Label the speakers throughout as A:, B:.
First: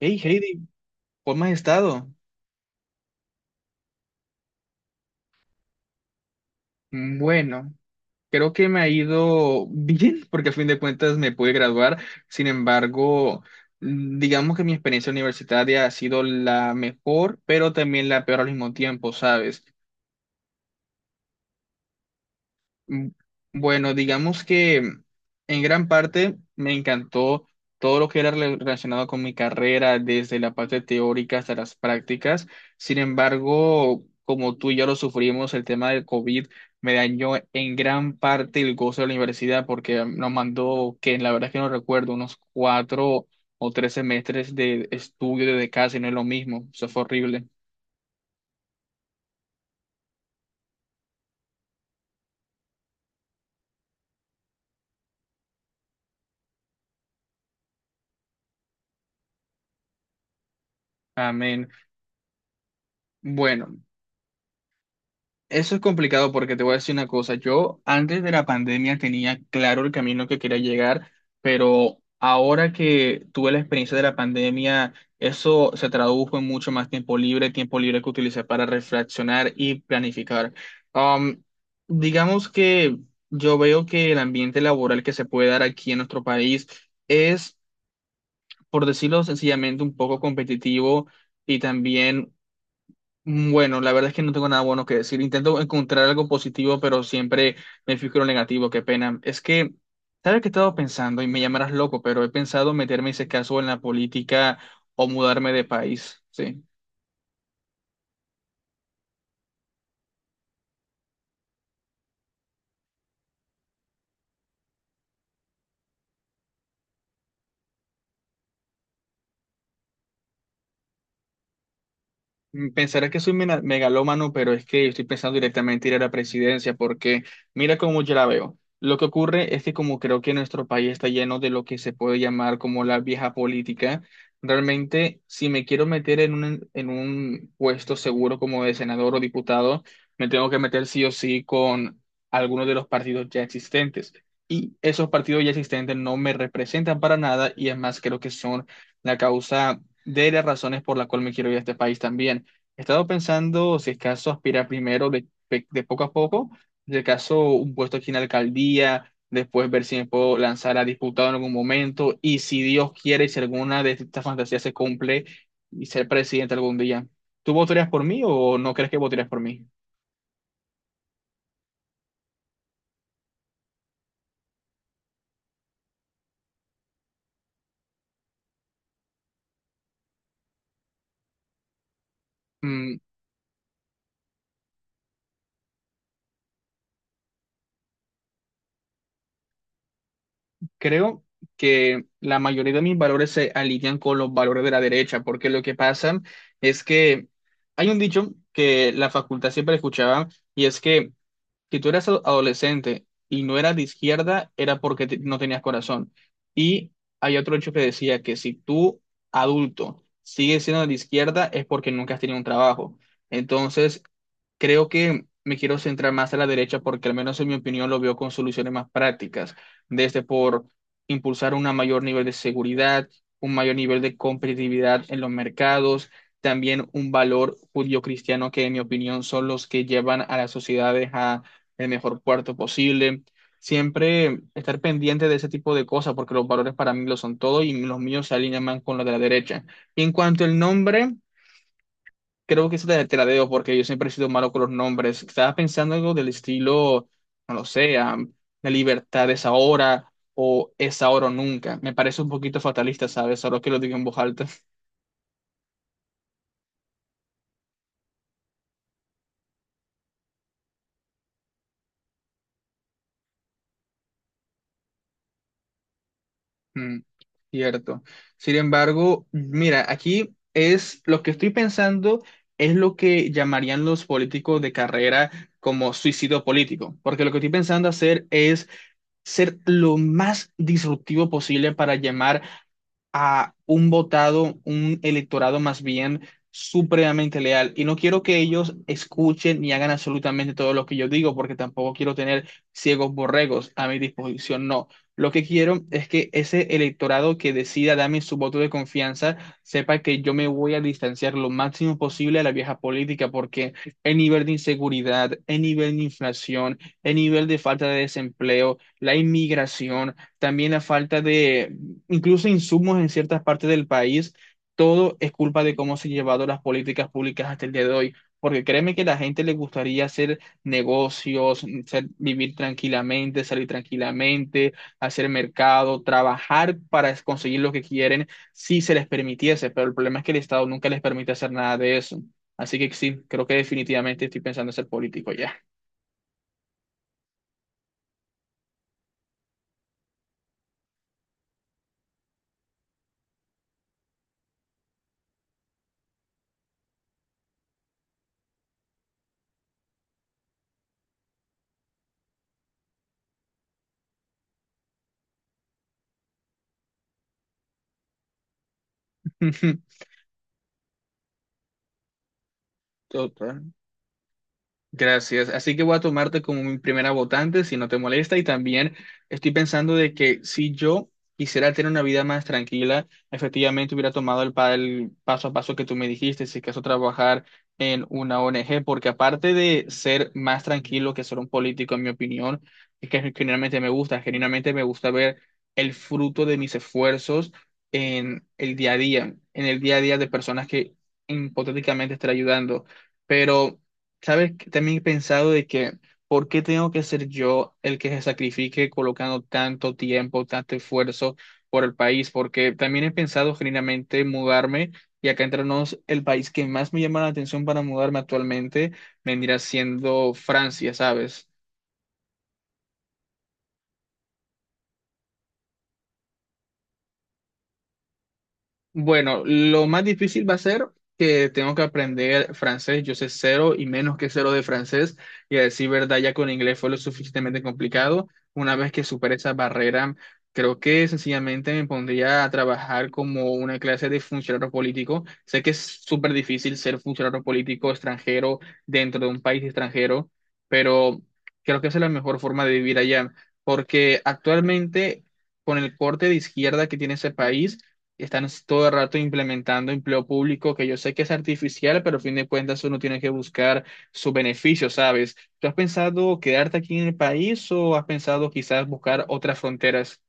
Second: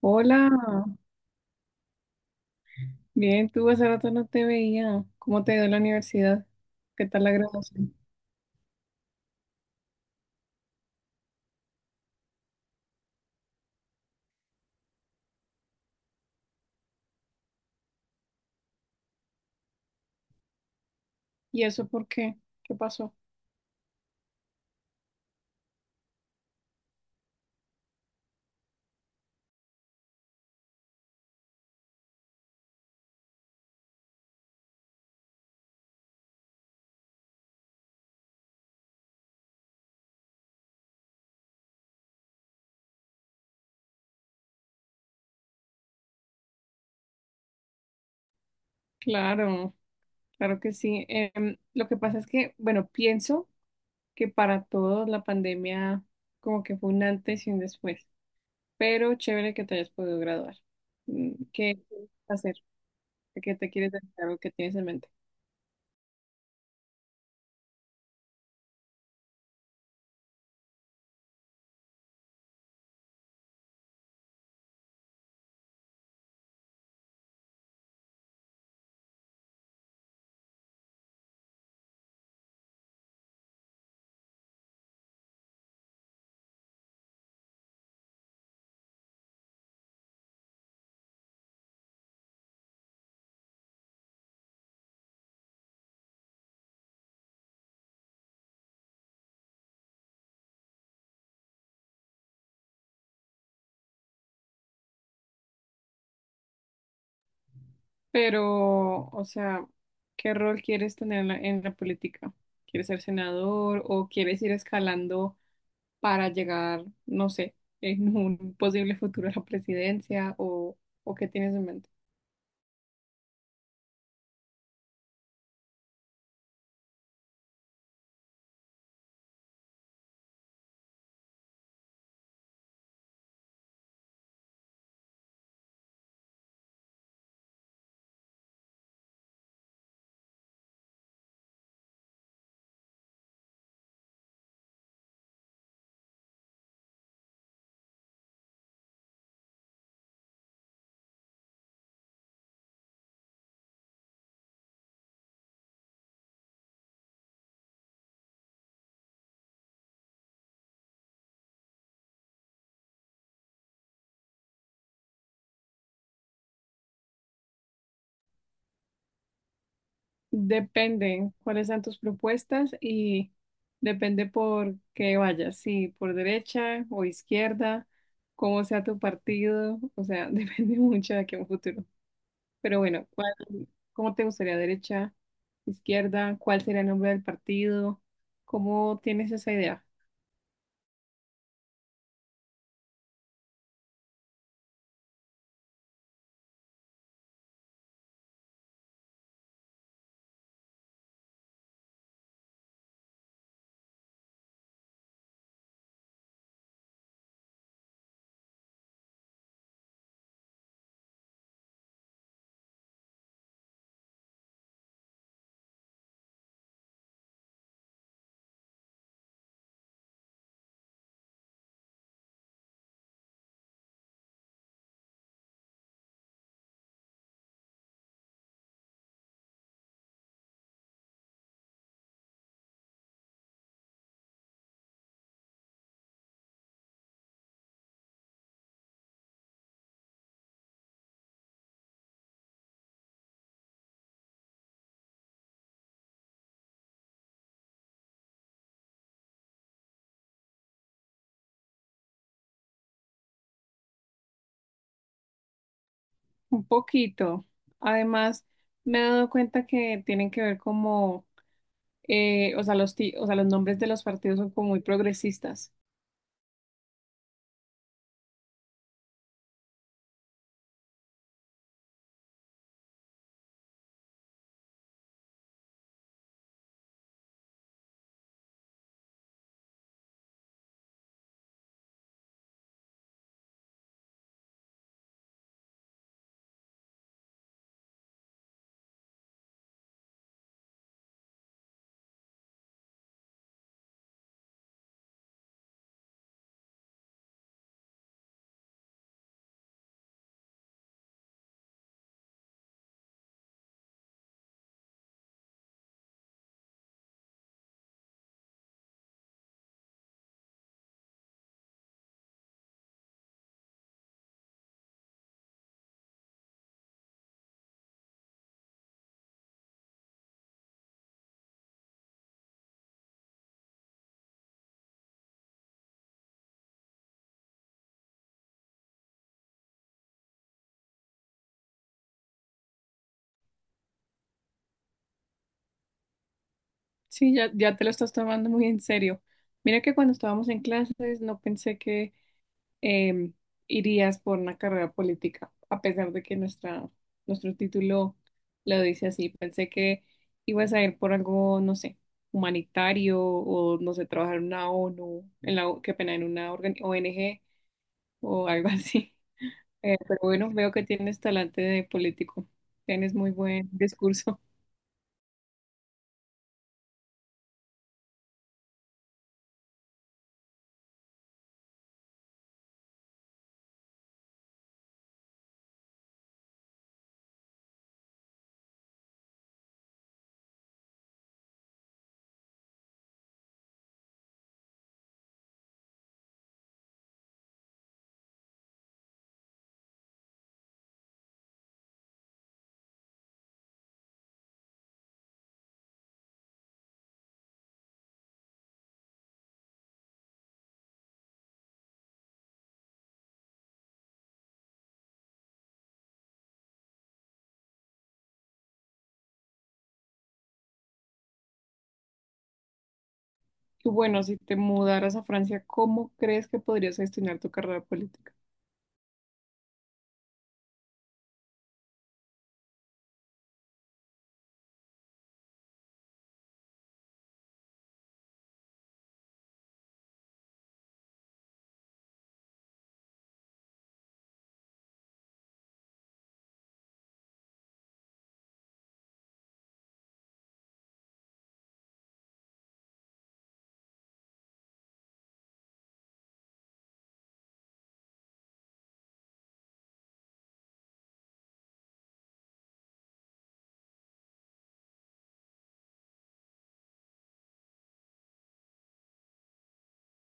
A: Hey
B: Hola,
A: Heidi, ¿cómo has estado?
B: bien, tú hace rato no te veía. ¿Cómo te dio la universidad? ¿Qué tal la
A: Bueno,
B: graduación?
A: creo que me ha ido bien, porque a fin de cuentas me pude graduar. Sin embargo, digamos que mi experiencia universitaria ha sido la mejor, pero también la peor al mismo tiempo, ¿sabes?
B: ¿Y eso por qué? ¿Qué
A: Mm,
B: pasó?
A: Bueno, digamos que en gran parte me encantó todo lo que era relacionado con mi carrera, desde la parte teórica hasta las prácticas. Sin embargo, como tú y yo lo sufrimos, el tema del COVID me dañó en gran parte el gozo de la universidad porque nos mandó, que la verdad es que no recuerdo, unos cuatro o tres semestres de estudio desde casa y no es lo mismo. Eso fue horrible.
B: Claro, claro que sí. Lo que pasa es que, bueno, pienso que para todos la pandemia como que fue un antes y un después, pero chévere que te hayas podido graduar. Mm,
A: Amén.
B: ¿qué quieres hacer? ¿A ¿Qué te
A: Bueno.
B: quieres dedicar o qué tienes en mente?
A: Eso es complicado porque te voy a decir una cosa. Yo antes de la pandemia tenía claro el camino que quería llegar, pero ahora que tuve la experiencia de la pandemia, eso se tradujo en mucho más tiempo libre que utilicé para reflexionar y planificar. Um, digamos que yo veo que el ambiente laboral que se puede dar aquí en nuestro país es, por decirlo sencillamente, un poco competitivo y también. Bueno, la verdad es que no tengo nada bueno que decir. Intento encontrar algo positivo, pero siempre me fijo en lo negativo, qué pena. Es que, ¿sabes qué he estado pensando? Y me llamarás loco, pero he pensado meterme, en ese caso, en la política o mudarme de país, ¿sí?
B: Pero, o sea, ¿qué rol quieres tener en en la política? ¿Quieres ser senador o quieres ir escalando? Para llegar, no sé, en un posible futuro a la presidencia o ¿qué tienes en mente?
A: Pensarás que soy megalómano, pero es que estoy pensando directamente ir a la presidencia, porque mira cómo yo la veo. Lo que ocurre es que como creo que nuestro país está lleno de lo que se puede llamar como la vieja política, realmente si me quiero meter en un puesto seguro como de senador o diputado, me tengo que meter sí o sí con alguno de los partidos ya existentes. Y esos partidos ya existentes no me representan para nada y es más, creo que son la causa de las razones por la cual me quiero ir a este país también. He estado pensando si es caso aspirar primero de poco a poco, si es caso un puesto aquí en la alcaldía, después ver si me puedo lanzar a diputado en algún momento y si Dios quiere y si alguna de estas fantasías se cumple y ser presidente algún día. ¿Tú votarías por mí o no crees que votarías por mí?
B: Depende cuáles sean tus propuestas y depende por qué vayas, si por derecha o izquierda, cómo sea tu partido, o sea, depende mucho de aquí a un futuro. Pero
A: Mm,
B: bueno, ¿cómo te gustaría derecha, izquierda? ¿Cuál sería el nombre del partido? ¿Cómo tienes esa idea?
A: Creo que la mayoría de mis valores se alinean con los valores de la derecha, porque lo que pasa es que hay un dicho que la facultad siempre escuchaba y es que si tú eras adolescente y no eras de izquierda, era porque no tenías corazón. Y hay otro hecho que decía que si tú, adulto, sigues siendo de izquierda, es porque nunca has tenido un trabajo. Entonces, creo que me quiero centrar más a la derecha porque al menos en mi opinión lo veo con soluciones más prácticas, desde por impulsar un mayor nivel de seguridad, un mayor nivel de competitividad en los mercados, también un valor judío-cristiano que en mi opinión son los que llevan a las sociedades a el mejor cuarto posible. Siempre estar pendiente de ese tipo de cosas, porque los valores para mí lo son todo y los míos se alinean más con los de la derecha. Y en cuanto al nombre, creo que eso te la debo, porque yo siempre he sido malo con los nombres. Estaba pensando algo del estilo, no lo sé, la libertad es ahora o nunca. Me parece un poquito fatalista, ¿sabes? Ahora que lo digo en voz alta.
B: Un poquito. Además, me he dado cuenta que tienen que ver como o sea, o sea, los nombres de los partidos son como muy progresistas.
A: Mm, Cierto. Sin embargo, mira, aquí es lo que estoy pensando es lo que llamarían los políticos de carrera como suicidio político, porque lo que estoy pensando hacer es ser lo más disruptivo posible para llamar a un votado, un electorado más bien supremamente leal. Y no quiero que ellos escuchen ni hagan absolutamente todo lo que yo digo, porque tampoco quiero tener ciegos borregos a mi disposición, no. Lo que quiero es que ese electorado que decida darme su voto de confianza sepa que yo me voy a distanciar lo máximo posible a la vieja política, porque el nivel de inseguridad, el nivel de inflación, el nivel de falta de desempleo, la inmigración, también la falta de incluso insumos en ciertas partes del país, todo es culpa de cómo se han llevado las políticas públicas hasta el día de hoy. Porque créeme que a la gente le gustaría hacer negocios, vivir tranquilamente, salir tranquilamente, hacer mercado, trabajar para conseguir lo que quieren, si se les permitiese. Pero el problema es que el Estado nunca les permite hacer nada de eso. Así que sí, creo que definitivamente estoy pensando en ser político ya.
B: Sí, ya, ya te lo estás tomando muy en serio. Mira que cuando estábamos en clases no pensé que em, irías por una carrera política, a pesar de que nuestro título lo dice así. Pensé que ibas a ir por algo, no sé, humanitario o, no sé, trabajar en una ONU, en qué pena, en una organ- o ONG o algo así. Pero bueno, veo que tienes talante de político. Tienes muy
A: Total.
B: buen discurso.
A: Gracias. Así que voy a tomarte como mi primera votante, si no te molesta. Y también estoy pensando de que si yo quisiera tener una vida más tranquila, efectivamente hubiera tomado el paso a paso que tú me dijiste, si acaso trabajar en una ONG, porque aparte de ser más tranquilo que ser un político, en mi opinión, es que generalmente me gusta, genuinamente me gusta ver el fruto de mis esfuerzos en el día a día, en el día a día de personas que hipotéticamente estaré ayudando. Pero ¿sabes? Que también he pensado de que, ¿por qué tengo que ser yo el que se sacrifique colocando tanto tiempo, tanto esfuerzo por el país? Porque también he pensado genuinamente mudarme y acá entre nos, el país que más me llama la atención para mudarme actualmente vendría siendo Francia, ¿sabes?
B: Y bueno, si te mudaras a Francia, ¿cómo crees que podrías gestionar tu carrera política?
A: Bueno, lo más difícil va a ser que tengo que aprender francés. Yo sé cero y menos que cero de francés. Y a decir verdad, ya con inglés fue lo suficientemente complicado. Una vez que supere esa barrera, creo que sencillamente me pondría a trabajar como una clase de funcionario político. Sé que es súper difícil ser funcionario político extranjero dentro de un país extranjero, pero creo que esa es la mejor forma de vivir allá. Porque actualmente, con el corte de izquierda que tiene ese país, están todo el rato implementando empleo público que yo sé que es artificial, pero a fin de cuentas uno tiene que buscar su beneficio, ¿sabes? ¿Tú has pensado quedarte aquí en el país o has pensado quizás buscar otras fronteras?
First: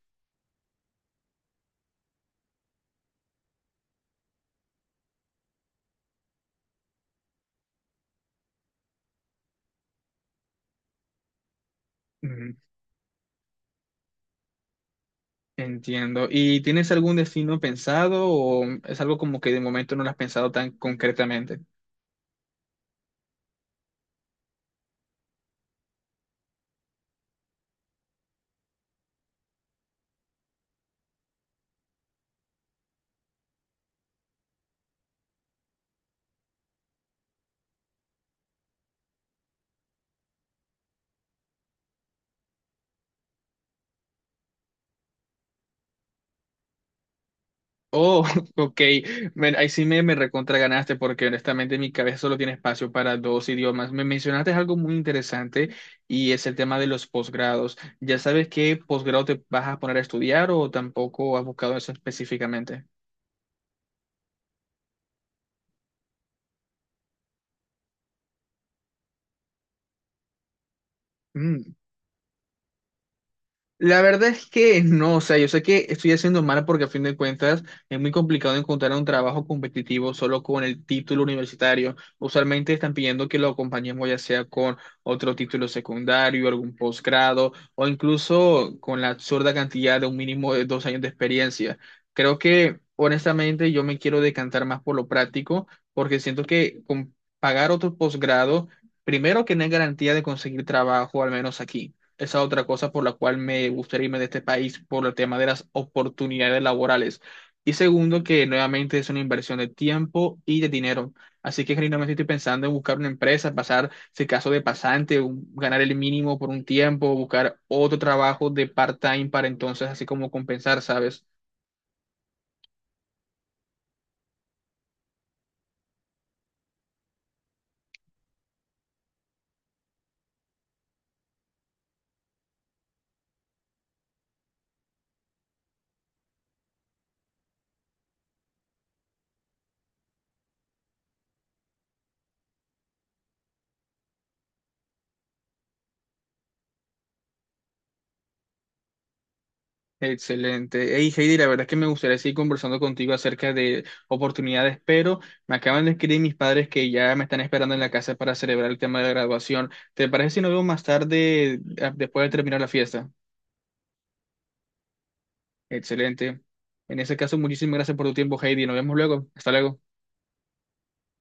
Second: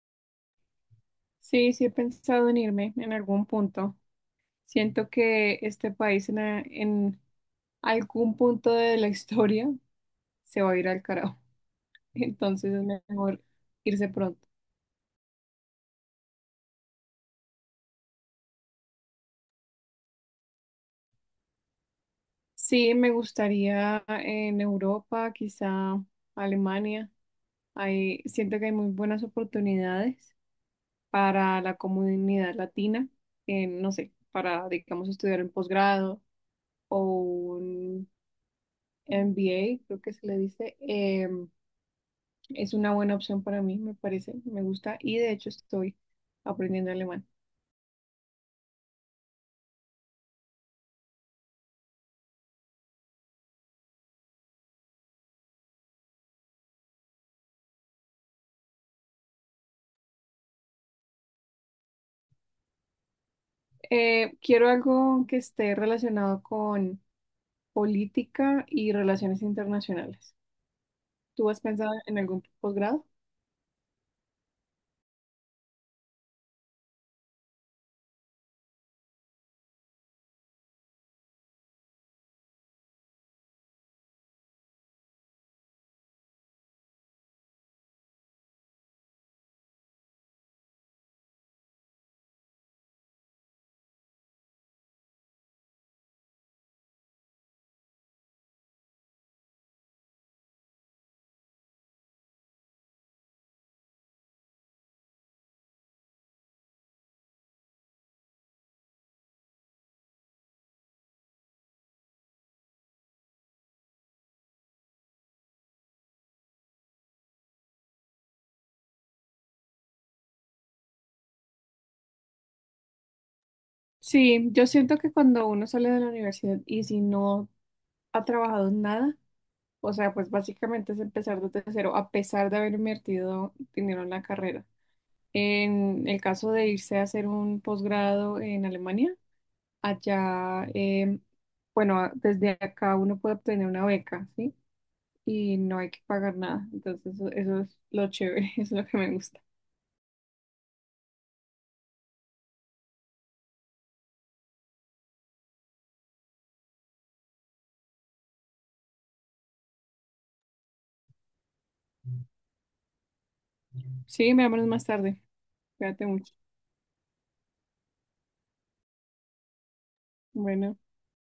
B: Sí, sí he pensado en irme en algún punto. Siento que este país en algún punto de la historia se va a ir al carajo.
A: Mm,
B: Entonces es mejor irse pronto.
A: Entiendo. ¿Y tienes algún destino pensado o es algo como que de momento no lo has pensado tan concretamente?
B: Sí, me gustaría en Europa, quizá Alemania. Ahí siento que hay muy buenas oportunidades para la comunidad latina, en, no sé, para, digamos, estudiar en posgrado o un MBA, creo que se le dice. Es una buena opción para mí, me parece, me gusta, y de hecho estoy aprendiendo alemán.
A: Oh, ok. Ahí sí me recontra ganaste porque honestamente mi cabeza solo tiene espacio para dos idiomas. Me mencionaste algo muy interesante y es el tema de los posgrados. ¿Ya sabes qué posgrado te vas a poner a estudiar o tampoco has buscado eso específicamente?
B: Quiero algo que esté relacionado con política y relaciones internacionales. ¿Tú has pensado en algún posgrado?
A: La verdad es que no, o sea, yo sé que estoy haciendo mal porque a fin de cuentas es muy complicado encontrar un trabajo competitivo solo con el título universitario. Usualmente están pidiendo que lo acompañemos ya sea con otro título secundario, algún posgrado o incluso con la absurda cantidad de un mínimo de 2 años de experiencia. Creo que honestamente yo me quiero decantar más por lo práctico porque siento que con pagar otro posgrado, primero que no hay garantía de conseguir trabajo, al menos aquí. Esa otra cosa por la cual me gustaría irme de este país por el tema de las oportunidades laborales. Y segundo, que nuevamente es una inversión de tiempo y de dinero. Así que genuinamente estoy pensando en buscar una empresa, pasar, si caso de pasante, ganar el mínimo por un tiempo, buscar otro trabajo de part-time para entonces así como compensar, ¿sabes?
B: Sí, yo siento que cuando uno sale de la universidad y si no ha trabajado en nada, o sea, pues básicamente es empezar desde cero, a pesar de haber invertido dinero en la carrera. En el caso de irse a hacer un posgrado en Alemania, allá, desde acá uno puede obtener una beca, ¿sí? Y no hay que pagar nada. Entonces, eso es lo chévere, es lo que me gusta.
A: Excelente. Hey Heidi, la verdad es que me gustaría seguir conversando contigo acerca de oportunidades, pero me acaban de escribir mis padres que ya me están esperando en la casa para celebrar el tema de graduación. ¿Te parece si nos vemos más tarde, después de terminar la fiesta?
B: Sí, me hablamos más tarde. Cuídate mucho.
A: Excelente. En ese caso, muchísimas gracias por tu tiempo, Heidi. Nos vemos luego. Hasta luego.
B: Bueno.